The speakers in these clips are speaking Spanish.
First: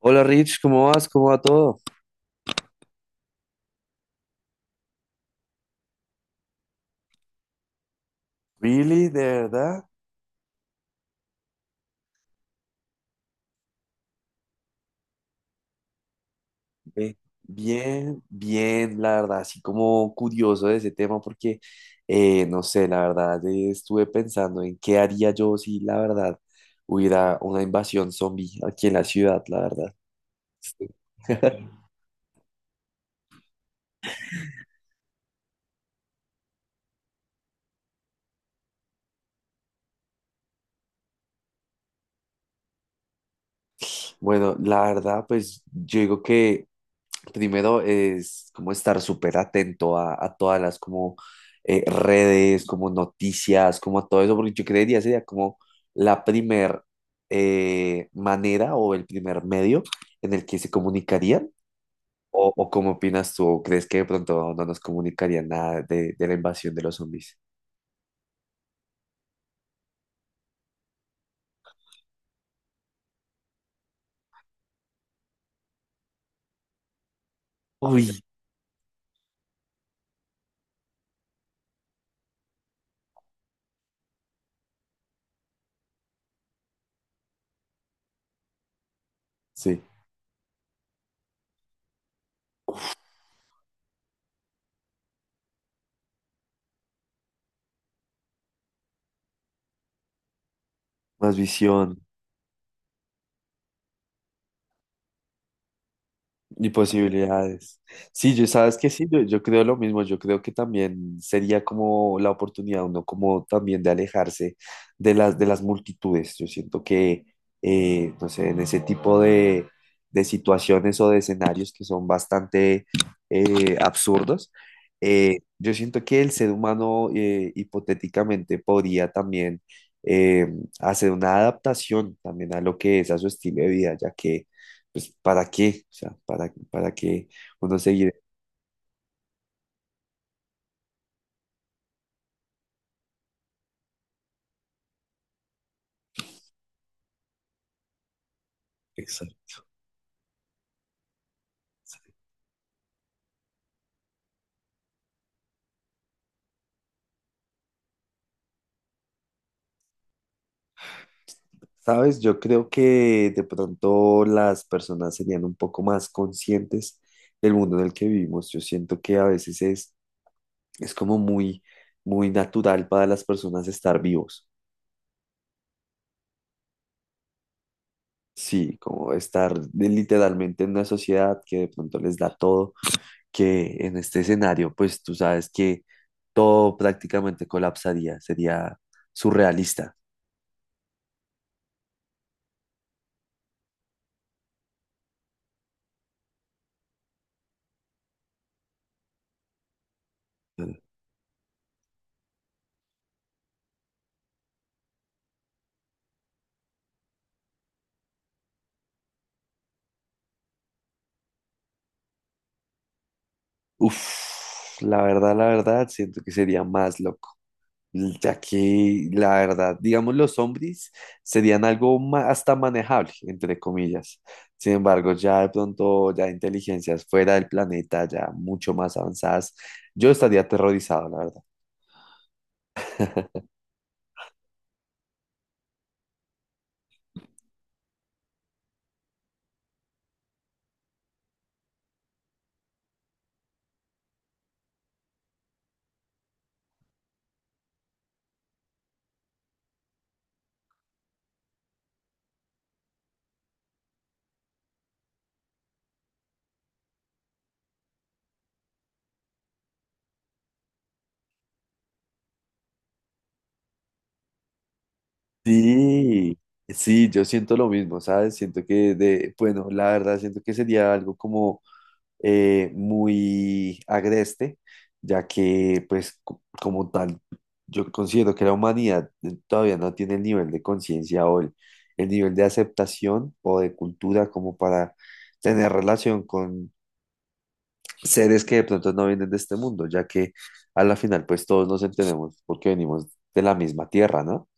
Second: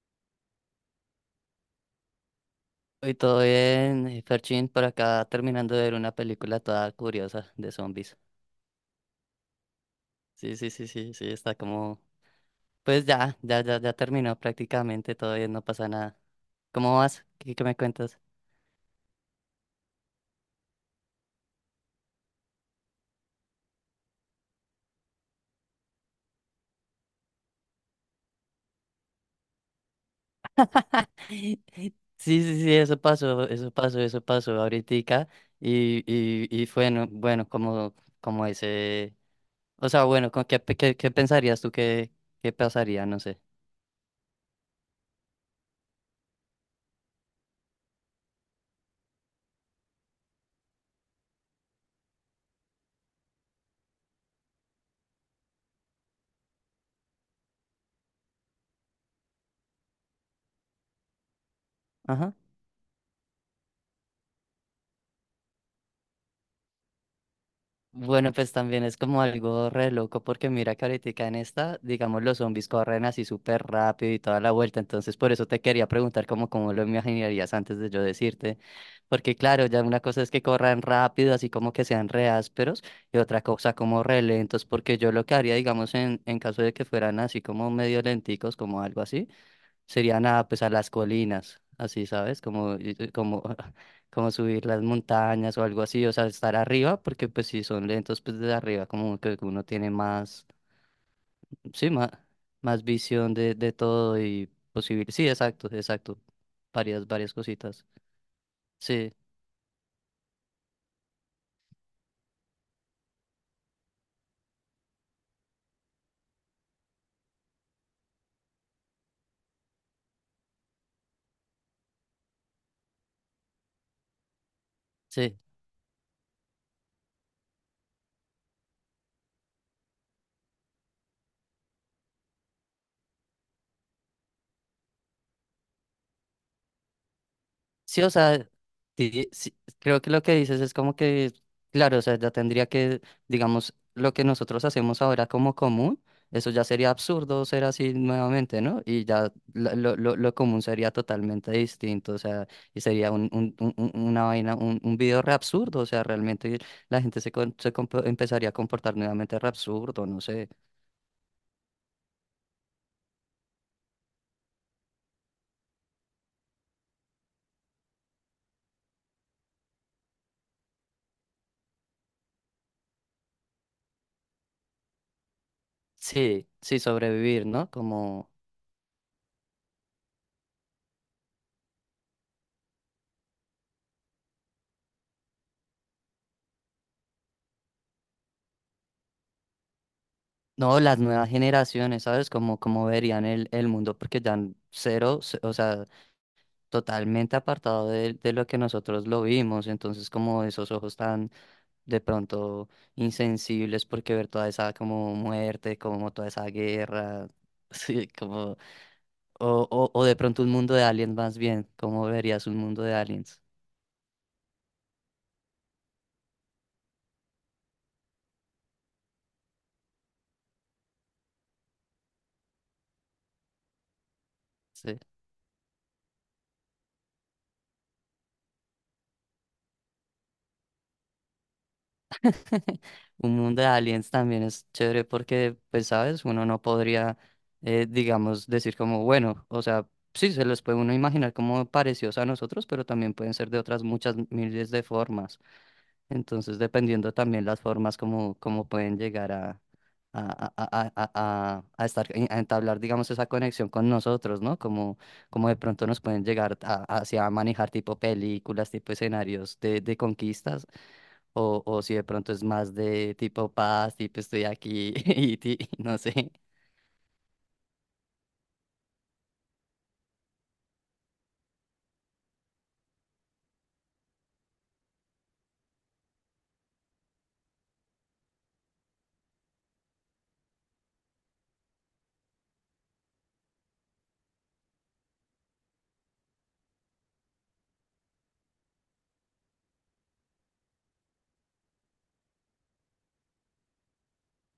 Hola Rich, ¿cómo vas? ¿Cómo va todo? Y todo bien, Ferchín, por acá terminando de ver una película toda curiosa de zombies. Really, de verdad, Sí, sí, sí, sí, sí, está como... Pues ya, ya, ya, ya terminó prácticamente, todo bien, no pasa nada. ¿Cómo ve, vas? ¿Qué me cuentas? bien, bien, la verdad, así como curioso de ese tema porque, no sé, la verdad, estuve pensando en qué haría yo si la verdad hubiera una invasión zombie aquí en la ciudad, la verdad. Sí, sí, sí, eso pasó, eso pasó, eso pasó ahoritica. Y fue bueno, bueno, como, como ese... O sea, bueno, ¿con qué, qué, qué pensarías tú que, qué pasaría? No sé. Bueno, la verdad, pues yo digo que primero es como estar súper atento a todas las como redes, como noticias, como a todo eso, porque yo creería sería como la primer manera o el primer medio en el que se comunicarían. Ajá. O cómo opinas tú? ¿O crees que de pronto no nos comunicarían nada de, de la invasión de los zombies? Bueno, pues también es como algo re loco porque mira que ahorita en esta, digamos, los zombies corren así súper rápido y toda la vuelta, entonces por eso te quería preguntar como cómo lo imaginarías antes de yo Uy, decirte, porque claro, ya una cosa es que corran rápido, así como que sean re ásperos, y otra cosa como re lentos, porque yo lo que haría, digamos, en caso de que fueran así como medio lenticos, como algo así, sí, serían a, pues, a las colinas, así, ¿sabes? Como, como, como subir las montañas o algo así, o sea, estar arriba, porque pues si son lentos, pues desde arriba como que uno tiene más, más sí, visión. más, más visión de todo y posible. Sí, exacto, exacto. Y Varias, varias posibilidades. cositas. Sí, yo sabes que sí, Sí, yo creo lo mismo, yo creo que también sería como la oportunidad, uno como también de alejarse de las multitudes. Yo siento que, no sé, en ese tipo de situaciones o de escenarios que son bastante absurdos, sí. Yo siento que el ser humano hipotéticamente podría también eh, hacer una adaptación también a lo que es a su estilo de vida, ya que pues, ¿para qué? O sea, para qué uno Sí, o seguir? sea, sí, creo que lo que dices es como que, claro, o sea, ya tendría que, digamos, lo que nosotros hacemos ahora como común, eso ya sería absurdo ser así nuevamente, ¿no? Y ya Exacto. Lo común sería totalmente distinto, o sea, y sería un, una vaina, un video re absurdo, o sea, realmente la gente se empezaría a comportar nuevamente re absurdo, no sé. ¿Sabes? Yo creo que de pronto las personas serían un poco más conscientes del mundo en el que vivimos. Yo siento que a veces es como muy, muy natural para las personas estar vivos. Sí, sí, sobrevivir, ¿no? Como... Sí, como estar de- literalmente en una sociedad que de pronto les da todo, que en este escenario, pues tú sabes que todo prácticamente colapsaría, sería surrealista. No, las nuevas generaciones, ¿sabes? Como, como verían el mundo, porque ya cero, o sea, totalmente apartado de lo que nosotros lo vimos. Entonces, como esos ojos tan de pronto insensibles, porque ver toda esa como muerte, como toda esa guerra, sí, como, o de pronto un mundo de aliens más bien, ¿cómo verías un mundo de aliens? Uf, la verdad, siento que sería más loco, ya que la verdad, digamos, los zombies serían algo ma- hasta manejable, entre comillas. Sin Sí. embargo, ya de pronto, ya inteligencias fuera del planeta, ya mucho más avanzadas, yo estaría aterrorizado, la verdad. Un mundo de aliens también es chévere porque, pues, sabes, uno no podría, digamos, decir como, bueno, o sea, sí, se los puede uno imaginar como parecidos a nosotros, pero también pueden ser de otras muchas miles de formas. Entonces, dependiendo también las formas como, como pueden llegar a, a, a, a, a, a estar, a entablar, digamos, esa conexión con nosotros, ¿no? Como, como de pronto nos pueden llegar a, hacia manejar tipo películas, tipo escenarios de conquistas. O si de pronto es más de tipo paz, tipo estoy aquí y no sé. Sí, sí, yo siento lo mismo, ¿sabes? Siento que de, bueno, la verdad siento que sería algo como muy agreste, ya que pues co- como tal, yo considero que la humanidad todavía no tiene el nivel de conciencia o el nivel de aceptación o de cultura como para tener relación con seres que de pronto no vienen de este mundo, ya que a la final pues todos nos entendemos porque venimos de la misma tierra, ¿no?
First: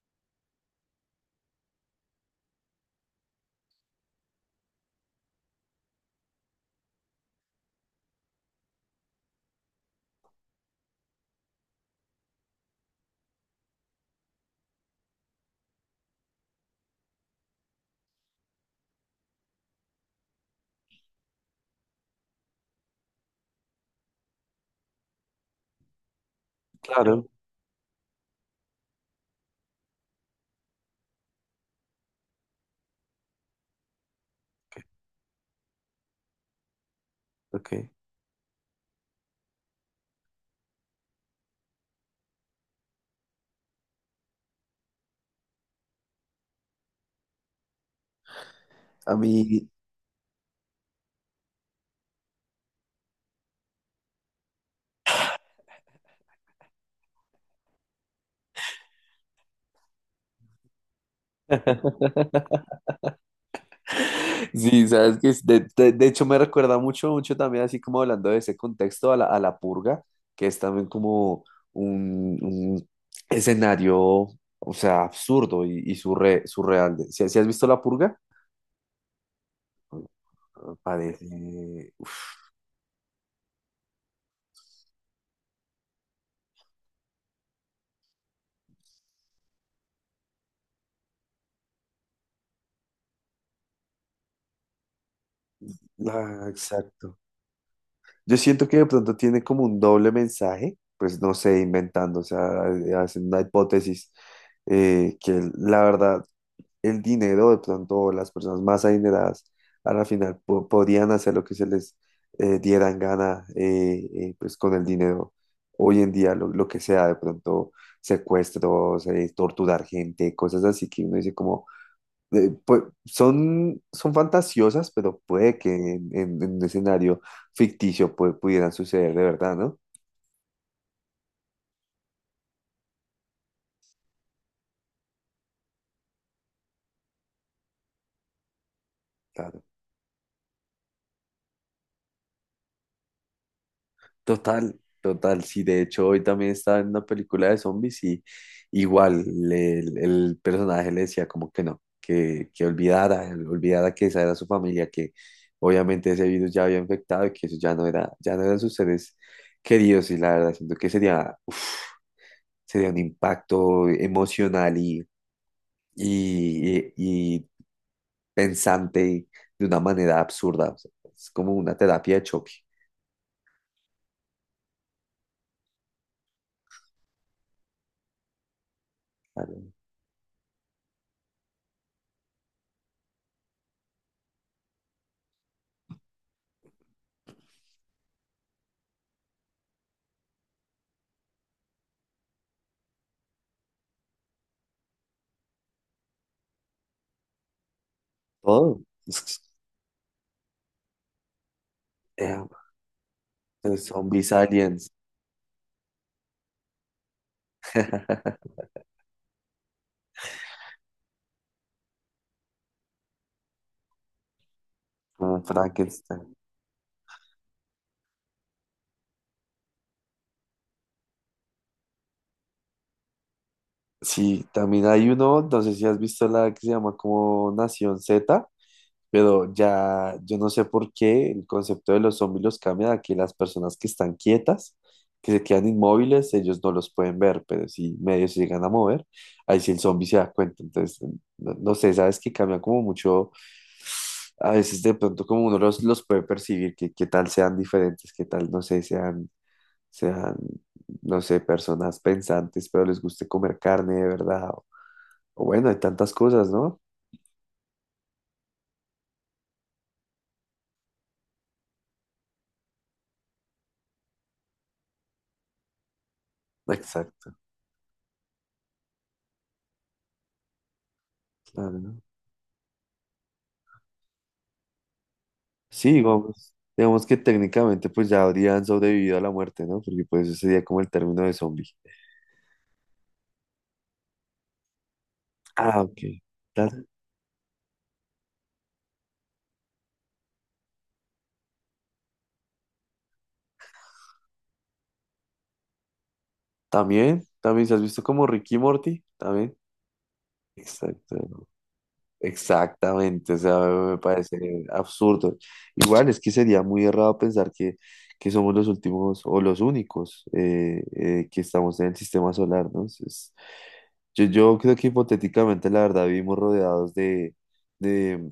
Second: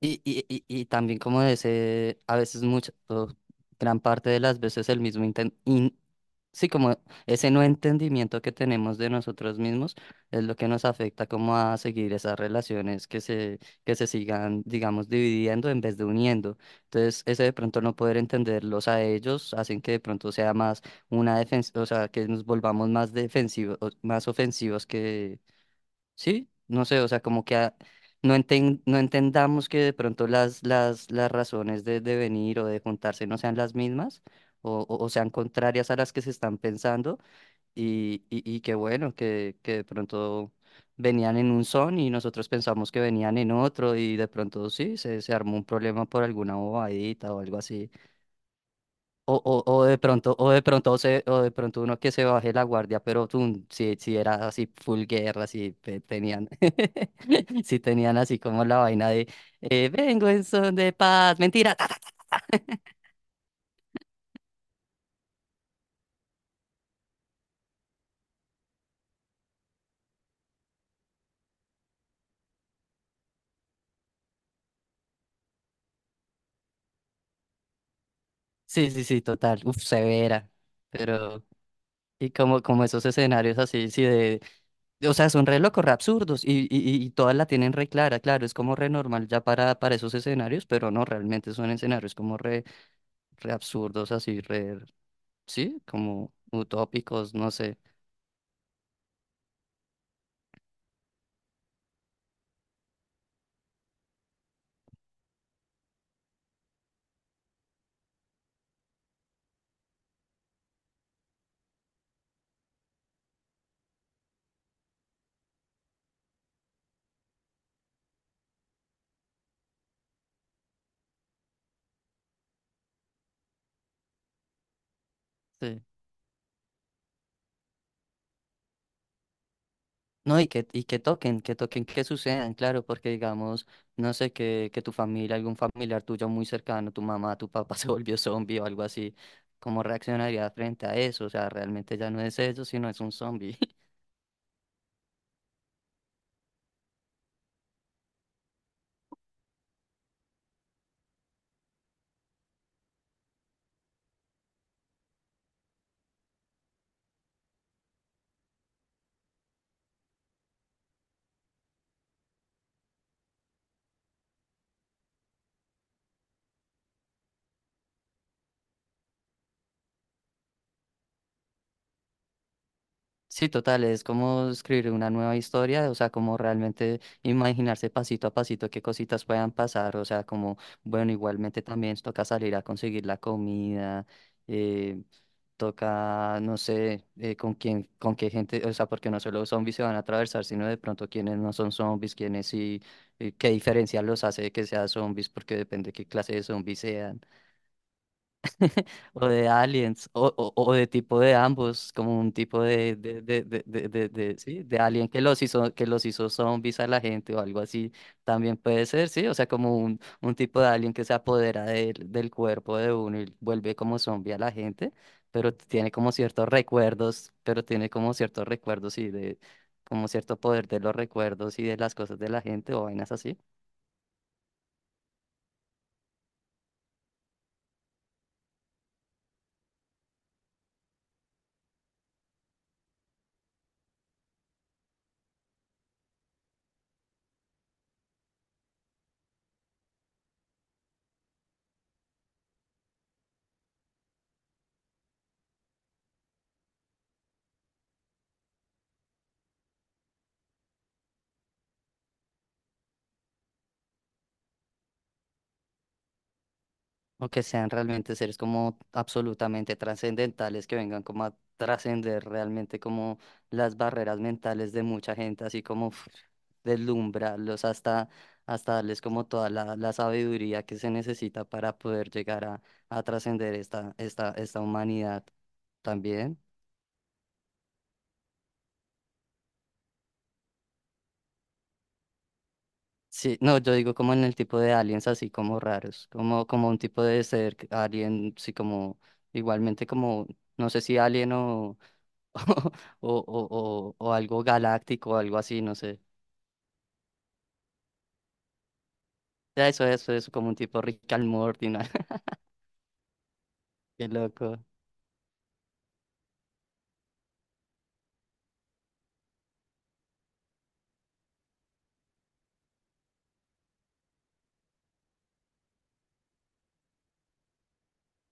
Y también como de ese, a veces mucho, o gran parte de las veces el mismo sí, como ese no entendimiento que tenemos de nosotros mismos es lo que nos afecta como a seguir esas relaciones que se sigan, digamos, dividiendo en vez de uniendo. Entonces, ese de pronto no poder entenderlos a ellos hacen que de pronto sea más una defensa, o sea, que nos volvamos más defensivos, más ofensivos que sí, no sé, o sea, Claro, como que no no entendamos que de pronto las razones de venir o de juntarse no sean las mismas o, o sean contrarias a las que se están pensando ok. Ok. y que bueno, que de pronto venían en un son y nosotros pensamos que venían en otro y de pronto sí, se armó un problema por alguna bobadita o algo así. A mí... O de pronto se, o de pronto uno que se baje la guardia, pero tú, si, si era así full guerra, si tenían, si tenían así como la vaina de vengo en son de paz, mentira, ta, ta, ta". Sí, sabes que de hecho me recuerda mucho, mucho también, así como hablando de ese contexto, a la purga, que es también como un escenario, o sea, absurdo y surre- surreal. Si, si has visto la purga, Sí, sí, sí, total, uf, severa. ah, parece... Pero, uf, y como, como esos escenarios así, sí, de, o sea, son re locos, re absurdos, y todas la tienen re clara, claro, es como re normal ya para esos escenarios, pero no, realmente son escenarios como re, re absurdos, así, re, sí, como ah, exacto. utópicos, no sé. Yo siento que de pronto tiene como un doble mensaje, pues no sé, inventando, o sea, hacen una hipótesis que la verdad el dinero, de pronto las personas más adineradas a la final po- podían hacer lo que se les dieran gana pues con el dinero. Hoy en día lo que sea, de pronto secuestros, torturar gente, cosas así que uno dice como, pues, son, son fantasiosas, pero puede que Sí. En un escenario ficticio pues, pudieran suceder de verdad, ¿no? No, y que toquen, que toquen, que sucedan, claro, porque digamos, no sé, que tu familia, algún familiar tuyo muy cercano, tu mamá, tu papá se volvió zombie o algo así, Claro. ¿cómo reaccionaría frente a eso? O sea, realmente ya no es eso, sino es un zombie. Total, total, sí, de hecho hoy también estaba en una película de zombies y igual le- el personaje le decía como que no, que olvidara, olvidara que esa era su familia, que obviamente ese virus ya había infectado y que eso ya no era, ya no eran sus seres queridos y la verdad siento que sería, uf, sería un impacto emocional y pensante de una manera absurda, o sea, es como una terapia de choque, Sí, total, es como escribir una nueva historia, o sea, como realmente imaginarse pasito a pasito qué cositas puedan claro, pasar, o sea, como, bueno, igualmente también toca salir a conseguir la comida, eh, toca, no sé, con quién, con qué gente, o sea, porque no solo zombies se van a atravesar, sino de pronto quienes no son zombies, quienes sí, qué diferencia los hace de que sean zombies, porque depende qué clase de zombies sean todo. o de aliens, o de tipo de ambos, como un tipo De de, Zombies sí, de Aliens, alien que los hizo zombies a la gente o algo así, también puede ser, sí, o sea, como un tipo de alien que se apodera del del cuerpo de uno y vuelve como zombie a la gente, como pero tiene como Frankenstein. ciertos recuerdos, pero tiene como ciertos recuerdos y de, como cierto poder de los recuerdos y de las cosas de la gente o vainas así. Sí, también hay uno, no sé si has visto la que se llama como Nación Z, pero ya yo no sé por qué el concepto de los zombies los cambia a que las personas que están quietas, que se quedan inmóviles, ellos no los pueden ver, pero si medio se llegan a mover, ahí sí el zombie se da cuenta. Entonces, no, no sé, sabes que cambia como mucho, a veces de pronto como uno los puede percibir, que qué tal sean diferentes, qué tal, no sé, sean sean, no sé, personas pensantes, pero les guste comer carne de verdad. O bueno, hay tantas cosas, ¿no? O que sean realmente seres como absolutamente trascendentales, que vengan como a trascender realmente como las barreras mentales de mucha gente, así como uf, Exacto, deslumbrarlos hasta, hasta darles como toda la, la sabiduría que se necesita claro, para ¿no? poder llegar a trascender esta, esta, esta humanidad Sí, también. digamos, digamos que técnicamente pues ya habrían sobrevivido a la muerte, ¿no? Porque pues eso sería como el término de zombie. Sí, no, yo digo como en el tipo de aliens así como Ah, ok. raros, como, Ta- como un tipo de ser alien, sí como igualmente como, no sé si alien o algo galáctico o algo así, no sé. También, también, ¿se has visto como Ricky y Morty? También. Ya eso, como un tipo Rick and Exacto. Morty, ¿no? Exactamente, o sea, me Qué parece loco. absurdo. Igual es que sería muy errado pensar que somos los últimos o los únicos que estamos en el sistema solar, ¿no? Es- yo creo que hipotéticamente, la verdad, vivimos rodeados de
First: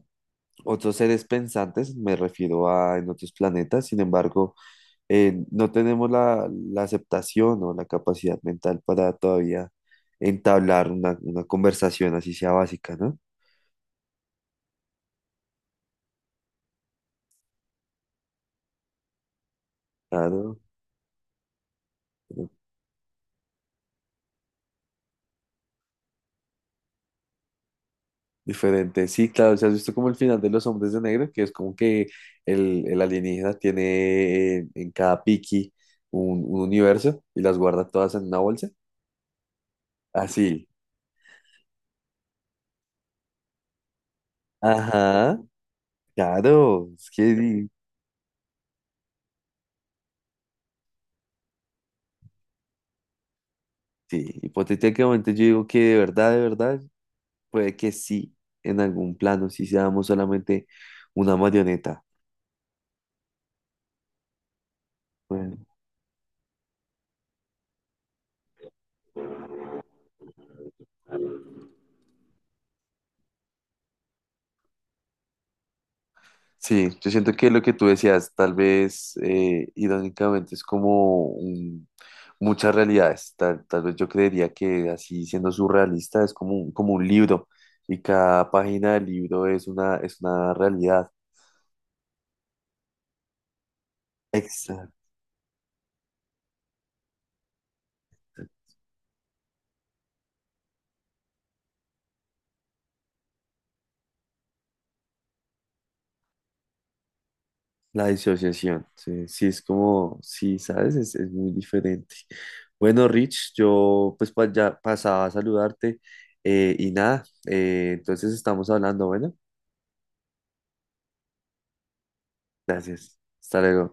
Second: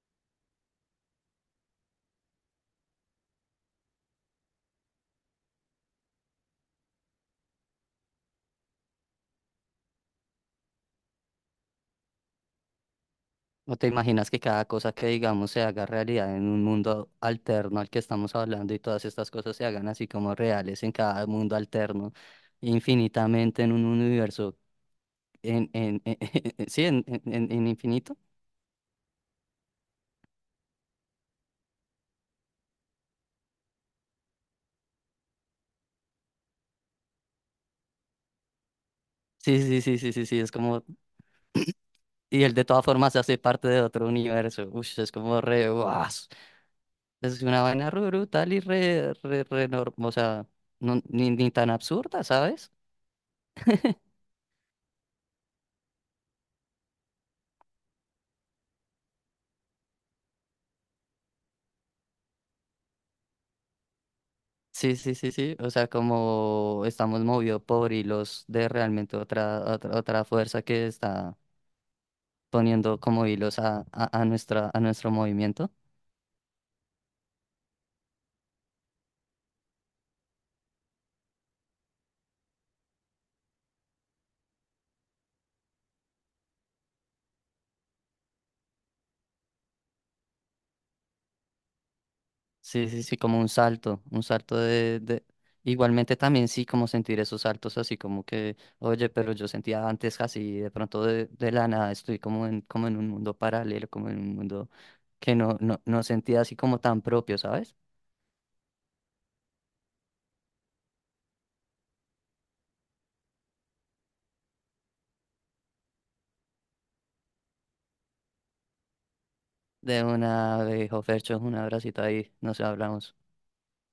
otros seres pensantes, me refiero a en otros planetas, sin embargo, no tenemos la, la aceptación o la capacidad mental para todavía entablar una conversación así sea básica, ¿no? ¿No te imaginas que cada cosa que digamos se haga realidad en un mundo alterno al que estamos hablando y todas estas cosas se hagan así como Claro. reales en cada mundo alterno, infinitamente en un universo, en, sí, en, en infinito? Diferente, sí, claro, si has visto como el final de Los Hombres de Negro, que es como que el alienígena tiene en cada piqui un universo y las guarda todas en una bolsa. Sí, sí, sí, sí, sí, sí, es Así, como, y él de todas formas se hace parte de otro universo, uff, es ajá, como re, ¡guau! claro, es que Es una di- vaina re brutal y re, re, re o sea, ni, ni tan absurda, ¿sabes? sí, hipotéticamente yo digo que de verdad, puede que sí, en algún plano, sí seamos solamente una marioneta. Sí, sí, sí, Bueno, sí. O sea, como estamos movidos por hilos de realmente otra, otra, otra fuerza que está poniendo como hilos a, a nuestra, a nuestro movimiento. sí, yo siento que lo que tú decías, tal vez irónicamente es como un- muchas realidades. Tal, tal vez yo creería que así siendo surrealista es como un libro y cada página del libro es una realidad. Sí, sí, sí, como un salto Exacto. De... Igualmente también sí, como sentir esos saltos así como que, oye, pero yo sentía antes así, de pronto de la nada estoy como en, como en un mundo paralelo, como en un mundo que no, no, no sentía así como tan propio, ¿sabes? La disociación, sí, sí, es como, sí, ¿sabes? Es muy diferente. Bueno, Rich, yo pues pa- ya pasaba a saludarte y nada, entonces estamos hablando, bueno, De una, de Jofercho, un abracito ahí, nos hablamos. gracias. Hasta luego.